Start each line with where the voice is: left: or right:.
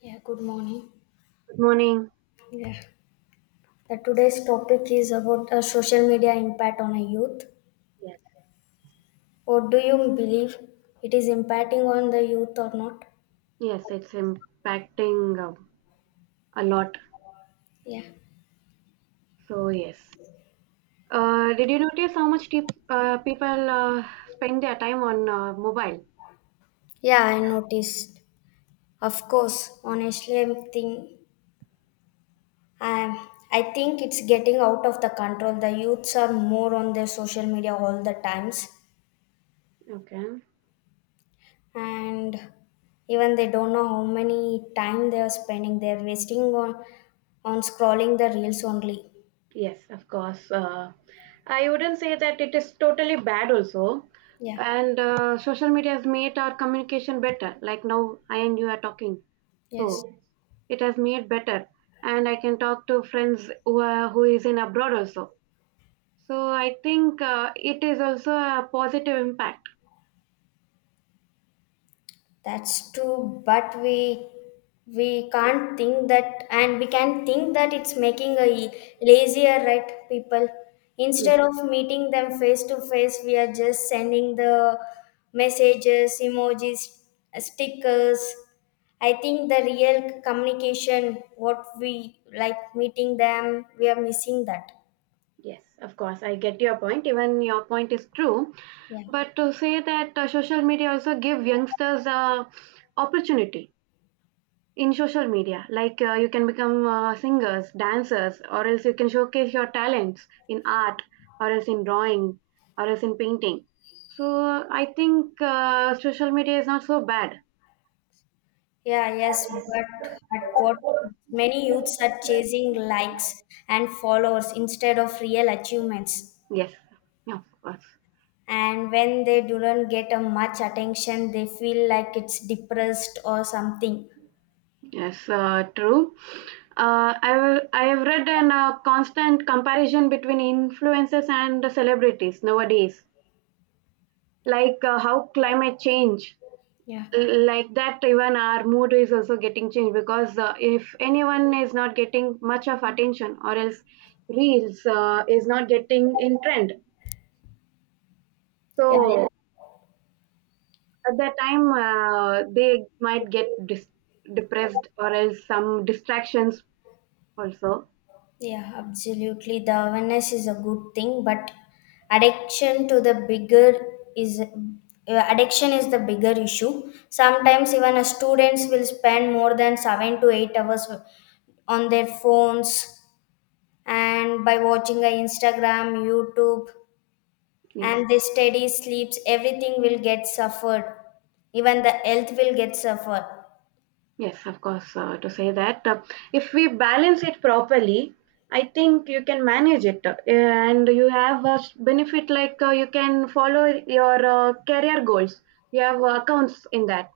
left: Yeah, good morning.
right: Good morning.
left: Yeah. The today's topic is about a social media impact on a youth.
right: Yes.
left: What do you believe it is impacting on the youth or not?
right: Yes, it's impacting a lot.
left: Yeah,
right: So yes. Did you notice how much tip, people spend their time on mobile?
left: yeah, I noticed. Of course, honestly, I think it's getting out of the control. The youths are more on their social media all the times,
right: Okay.
left: and even they don't know how many time they are spending. They're wasting on scrolling the reels only.
right: Yes, of course. I wouldn't say that it is totally bad also.
left: Yeah,
right: And social media has made our communication better. Like now, I and you are talking.
left: yes,
right: So yes, it has made better. And I can talk to friends who, are, who is in abroad also. So I think it is also a positive impact.
left: that's true, but we can't think that, and we can think that it's making lazier right people.
right: Yes,
left: Instead of meeting them face to face, we are just sending the messages, emojis, stickers. I think the real communication, what we like meeting them, we are missing that.
right: yes, of course. I get your point. Even your point is true.
left: Yeah.
right: But to say that social media also give youngsters opportunity in social media, like you can become singers, dancers, or else you can showcase your talents in art, or else in drawing, or else in painting. So I think social media is not so bad.
left: Yeah, yes, but at what many youths are chasing likes and followers instead of real achievements.
right: Yes, of course.
left: And when they don't get a much attention, they feel like it's depressed or something.
right: Yes, true. I have read an constant comparison between influencers and the celebrities nowadays, like how climate change,
left: Yeah.
right: like that even our mood is also getting changed because if anyone is not getting much of attention or else reels is not getting in trend,
left: Yeah,
right: so at that time they might get depressed or else some distractions also.
left: yeah, absolutely. The awareness is a good thing, but addiction to the bigger addiction is the bigger issue. Sometimes even a students will spend more than 7 to 8 hours on their phones and by watching a instagram youtube
right: Yes.
left: and the steady sleeps everything will get suffered, even the health will get suffered.
right: Yes, of course, to say that. If we balance it properly, I think you can manage it. And you have benefit like you can follow your career goals. You have accounts in that.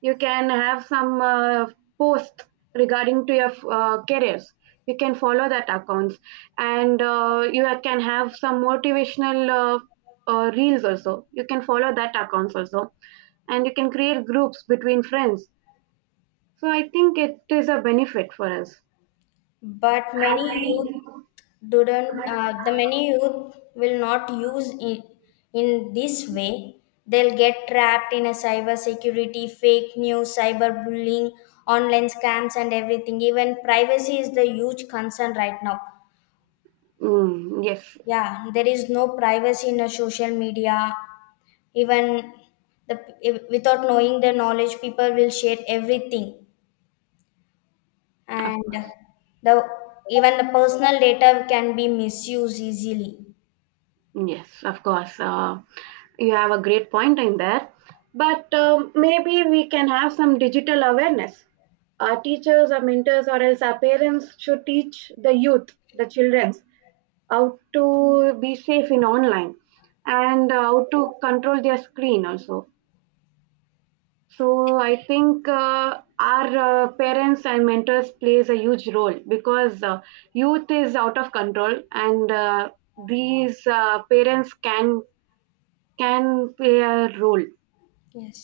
right: You can have some posts regarding to your careers. You can follow that accounts. And you can have some motivational reels also. You can follow that accounts also. And you can create groups between friends, so I think it is a benefit for us.
left: But many youth didn't the many youth will not use in this way. They'll get trapped in a cyber security, fake news, cyber bullying, online scams, and everything. Even privacy is the huge concern right now.
right: Mm, yes,
left: Yeah, there is no privacy in a social media. Even the without knowing the knowledge, people will share everything,
right: of
left: and
right: course.
left: the even the personal data can be misused easily.
right: Yes, of course. You have a great point in there. But maybe we can have some digital awareness. Our teachers or mentors or else our parents should teach the youth, the children, how to be safe in online and how to control their screen also. So I think our parents and mentors plays a huge role because youth is out of control, and these parents can play a role.
left: Yes,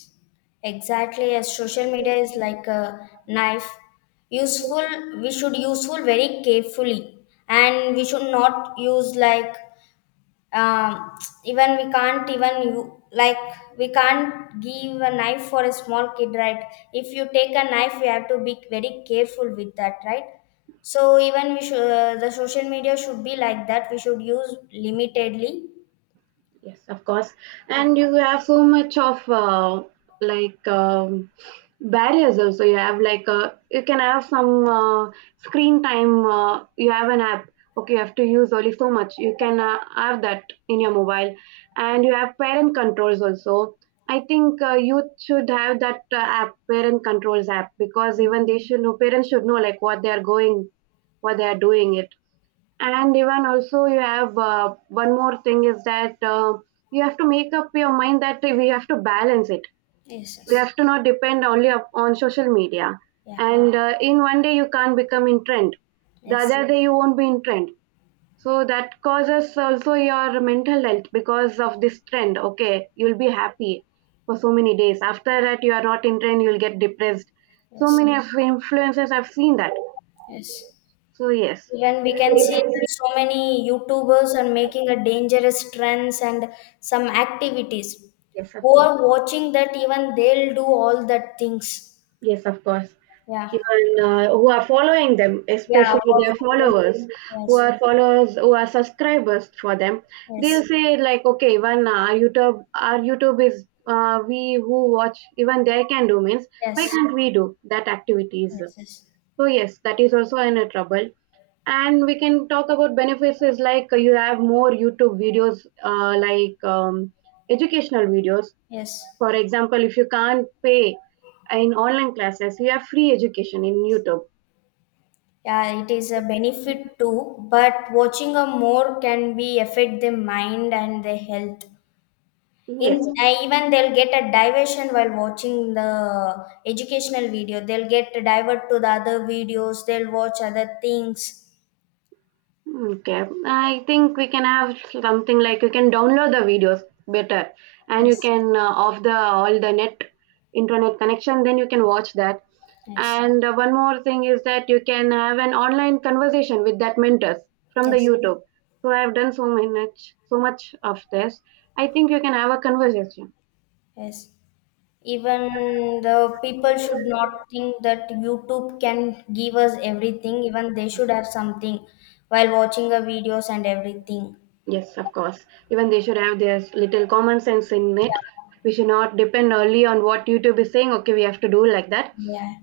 left: exactly, as social media is like a knife, useful, we should useful very carefully, and we should not use like um, even we can't, even you like, we can't give a knife for a small kid, right? If you take a knife, we have to be very careful with that, right? So even we should, the social media should be like that. We should use limitedly.
right: Yes, of course.
left: Yeah.
right: And you have so much of like barriers also. You have like you can have some screen time. You have an app. Okay, you have to use only so much. You can have that in your mobile, and you have parent controls also. I think youth should have that app, parent controls app, because even they should know. Parents should know like what they are going, what they are doing it. And even also you have one more thing is that you have to make up your mind that we have to balance it.
left: Yes,
right: We
left: yes.
right: have to not depend only up on social media.
left: Yeah.
right: And in one day you can't become in trend, the
left: Yes,
right: other yes day you won't be in trend. So that causes also your mental health, because of this trend okay you'll be happy for so many days, after that you are not in trend you'll get depressed. So
left: yes,
right: many of influencers have seen that.
left: yes,
right: So yes.
left: even we can see that so many youtubers are making a dangerous trends and some activities.
right: Yes, of
left: Who
right: course.
left: are watching that, even they'll do all that things.
right: Yes, of course.
left: Yeah.
right: Even who are following them,
left: Yeah.
right: especially their
left: What? Yes.
right: followers, who are subscribers for them, they'll
left: Yes.
right: say like, okay, even our YouTube is we who watch, even they can do means why
left: Yes.
right: can't we do that activities?
left: Yes. Yes.
right: So yes, that is also in a trouble. And we can talk about benefits is like you have more YouTube videos, like educational videos.
left: Yes.
right: For example, if you can't pay in online classes, you have free education in YouTube.
left: Yeah, it is a benefit too, but watching a more can be affect their mind and their health. In
right: Yes.
left: even they'll get a diversion while watching the educational video. They'll get divert to the other videos. They'll watch other things.
right: Okay, I think we can have something like you can download the videos better, and you
left: Yes.
right: can off the all the net internet connection. Then you can watch that.
left: Yes.
right: And one more thing is that you can have an online conversation with that mentors from the
left: Yes.
right: YouTube. So I have done so much, so much of this. I think you can have a conversation.
left: Yes. Even the people should not think that YouTube can give us everything, even they should have something while watching the videos and everything.
right: Yes, of course. Even they should have this little common sense in it. We should not depend only on what YouTube is saying. Okay, we have to do like that,
left: Yeah.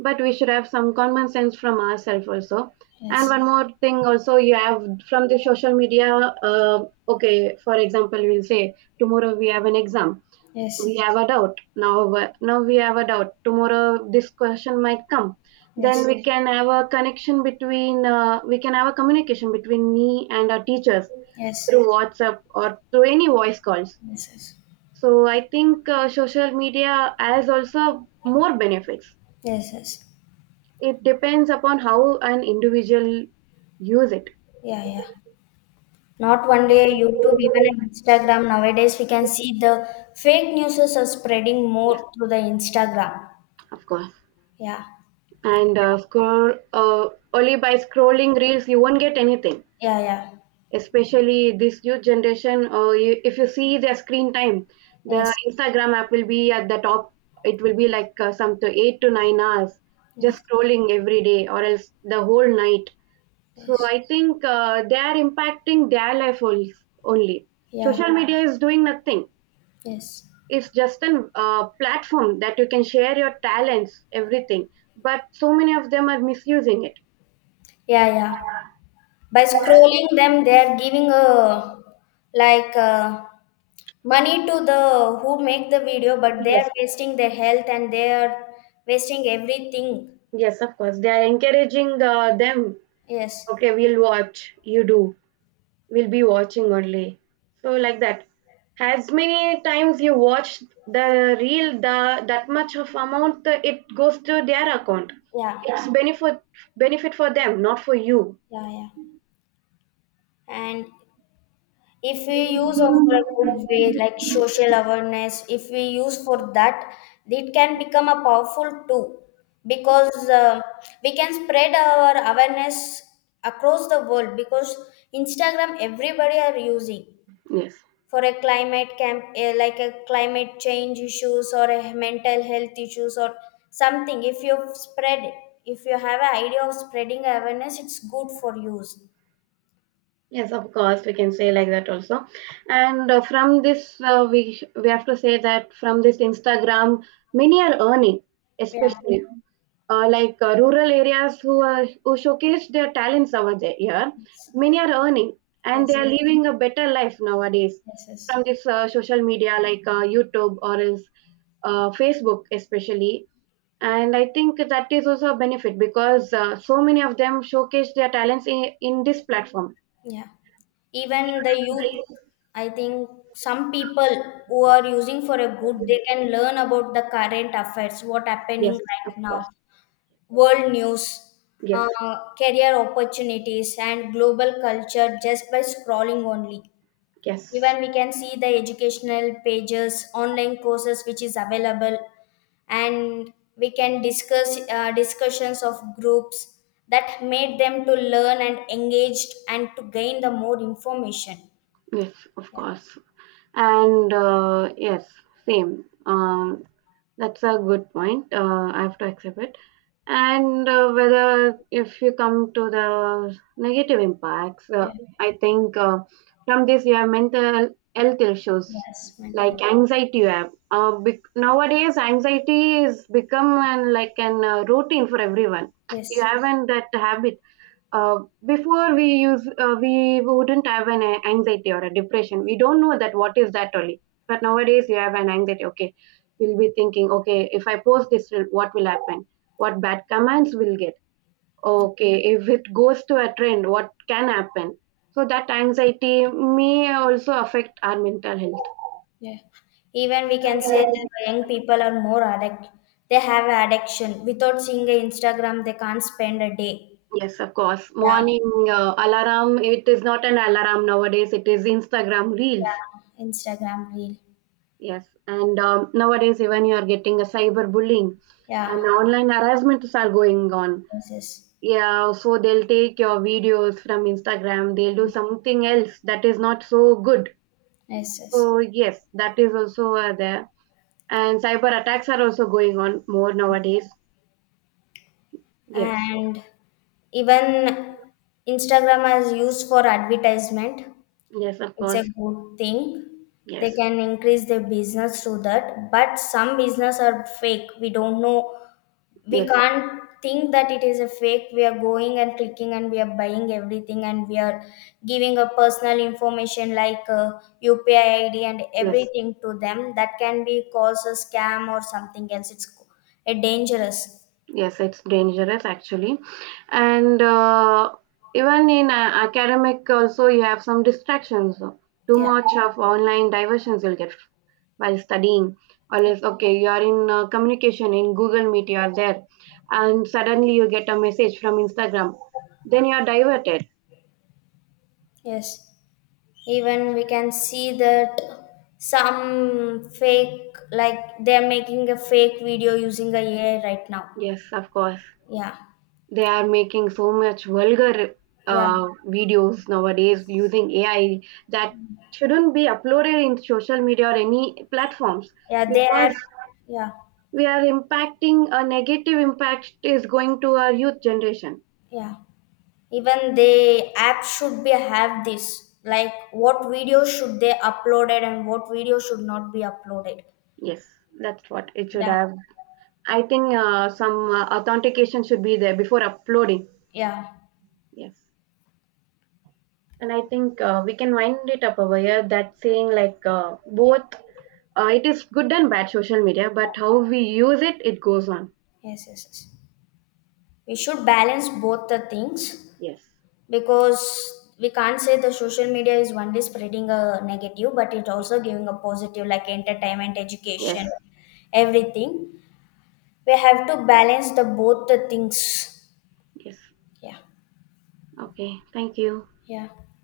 right: but we should have some common sense from ourselves also. And
left: Yes.
right: one more thing also you have from the social media, uh, okay for example we'll say tomorrow we have an exam, we
left: Yes.
right: have a doubt now now we have a doubt tomorrow this question might come, then
left: Yes.
right: we can have a connection between we can have a communication between me and our teachers
left: Yes.
right: through WhatsApp or through any voice calls.
left: Yes. Yes.
right: So I think social media has also more benefits.
left: Yes, yes.
right: It depends upon how an individual use it.
left: Yeah, yeah. Not only YouTube, even on Instagram. Nowadays, we can see the fake news are spreading
right: Yes,
left: more through the Instagram.
right: of course.
left: Yeah,
right: And scroll only by scrolling reels, you won't get anything.
left: yeah, yeah.
right: Especially this youth generation, you, if you see their screen time, the
left: Yes,
right: Instagram app will be at the top. It will be like some to 8 to 9 hours just
left: yes,
right: scrolling every day, or else the whole night. So
left: yes.
right: I think they are impacting their life only. Only.
left: Yeah,
right: Social yeah, media is doing nothing.
left: yes.
right: It's just an platform that you can share your talents everything, but so many of them are misusing it.
left: Yeah, yeah, by scrolling them, they are giving a like money to the who make the video, but they are
right: Yes,
left: wasting their health, and they are wasting everything.
right: yes, of course, they are encouraging them.
left: Yes.
right: Okay, we'll watch you do, we'll be watching only. So like that, as many times you watch the reel, the that much of amount it goes to their account.
left: Yeah,
right: It's benefit for them, not for you.
left: yeah, yeah, and if we use of for a good way, like social awareness, if we use for that, it can become a powerful tool, because we can spread our awareness across the world, because instagram everybody are using
right: Yes.
left: for a like a climate change issues or a mental health issues or something. If you spread it, if you have an idea of spreading awareness, it's good for use.
right: Yes, of course, we can say like that also. And from this, we have to say that from this Instagram, many are earning,
left: Yeah.
right: especially yeah, like rural areas who are who showcase their talents over there. Yeah, many are earning and they
left: Yes,
right: are yeah, living a better life nowadays
left: yes, yes.
right: from this social media like YouTube or else Facebook, especially. And I think that is also a benefit because so many of them showcase their talents in this platform.
left: Yeah, even the youth, I think some people who are using for a good, they can learn about the current affairs what happening
right: Yes,
left: right
right: of
left: now,
right: course.
left: world news,
right: Yes,
left: uh, career opportunities, and global culture just by scrolling only.
right: yes,
left: Even we can see the educational pages, online courses which is available, and we can discuss discussions of groups that made them to learn and engaged and to gain the more information.
right: yes, of
left: Yeah.
right: course. And yes, same. That's a good point. I have to accept it. And whether if you come to the negative impacts,
left: Yeah.
right: I think from this you have mental health issues
left: Yes, mental
right: like
left: health.
right: anxiety. You have nowadays anxiety is become an like an routine for everyone. You
left: Yes.
right: haven't that habit uh, before we use we wouldn't have an anxiety or a depression, we don't know that what is that only. But nowadays you have an anxiety, okay we'll be thinking okay if I post this what will happen, what bad comments will get, okay if it goes to a trend what can happen. So that anxiety may also affect our mental health.
left: Yeah. Even we can say the young people are more addict. They have addiction. Without seeing a Instagram, they can't spend a day.
right: Yes, of course,
left: Yeah,
right: morning alarm it is not an alarm nowadays it is Instagram reels.
left: yeah. Instagram reel.
right: Yes, and nowadays even you are getting a cyber bullying and
left: Yeah.
right: online harassments are going on.
left: Yes, yes,
right: Yeah, so they'll take your videos from Instagram, they'll do something else that is not so good.
left: yes. Yes.
right: So yes, that is also there. And cyber attacks are also going on more nowadays. Yes,
left: And even Instagram is used for advertisement.
right: yes, of
left: It's a
right: course.
left: good thing. They
right: Yes,
left: can increase their business through that. But some business are fake. We don't know, we
right: yes,
left: can't think that it is a fake. We are going and clicking, and we are buying everything, and we are giving a personal information like upi id and
right: yes.
left: everything to them. That can be cause a scam or something else. It's a dangerous.
right: Yes, it's dangerous actually. And even in academic, also, you have some distractions. Too
left: Yeah.
right: much of online diversions you'll get while studying. Or else, okay, you are in communication in Google Meet, you are there, and suddenly you get a message from Instagram. Then you are diverted.
left: Yes, even we can see that some fake, like, they're making a fake video using a AI right now.
right: Yes, of course.
left: Yeah,
right: They are making so much vulgar
left: yeah,
right: videos nowadays using AI that shouldn't be uploaded in social media or any platforms,
left: yeah, they are.
right: because
left: Yeah,
right: we are impacting a negative impact is going to our youth generation.
left: yeah, even they app should be have this like what videos should they uploaded and what videos should not be uploaded.
right: Yes, that's what it should
left: Yeah,
right: have. I think some authentication should be there before uploading.
left: yeah.
right: Yes. And I think we can wind it up over here that saying like both it is good and bad social media, but how we use it, it goes on.
left: Yes, yes, yes, we should balance both the things,
right: Yes.
left: because we can't say the social media is only spreading a negative, but it
right: Yes,
left: also giving a positive, like entertainment,
right: yes,
left: education, everything. We have to balance the both the things.
right: yes.
left: Yeah,
right: Okay, thank you.
left: yeah.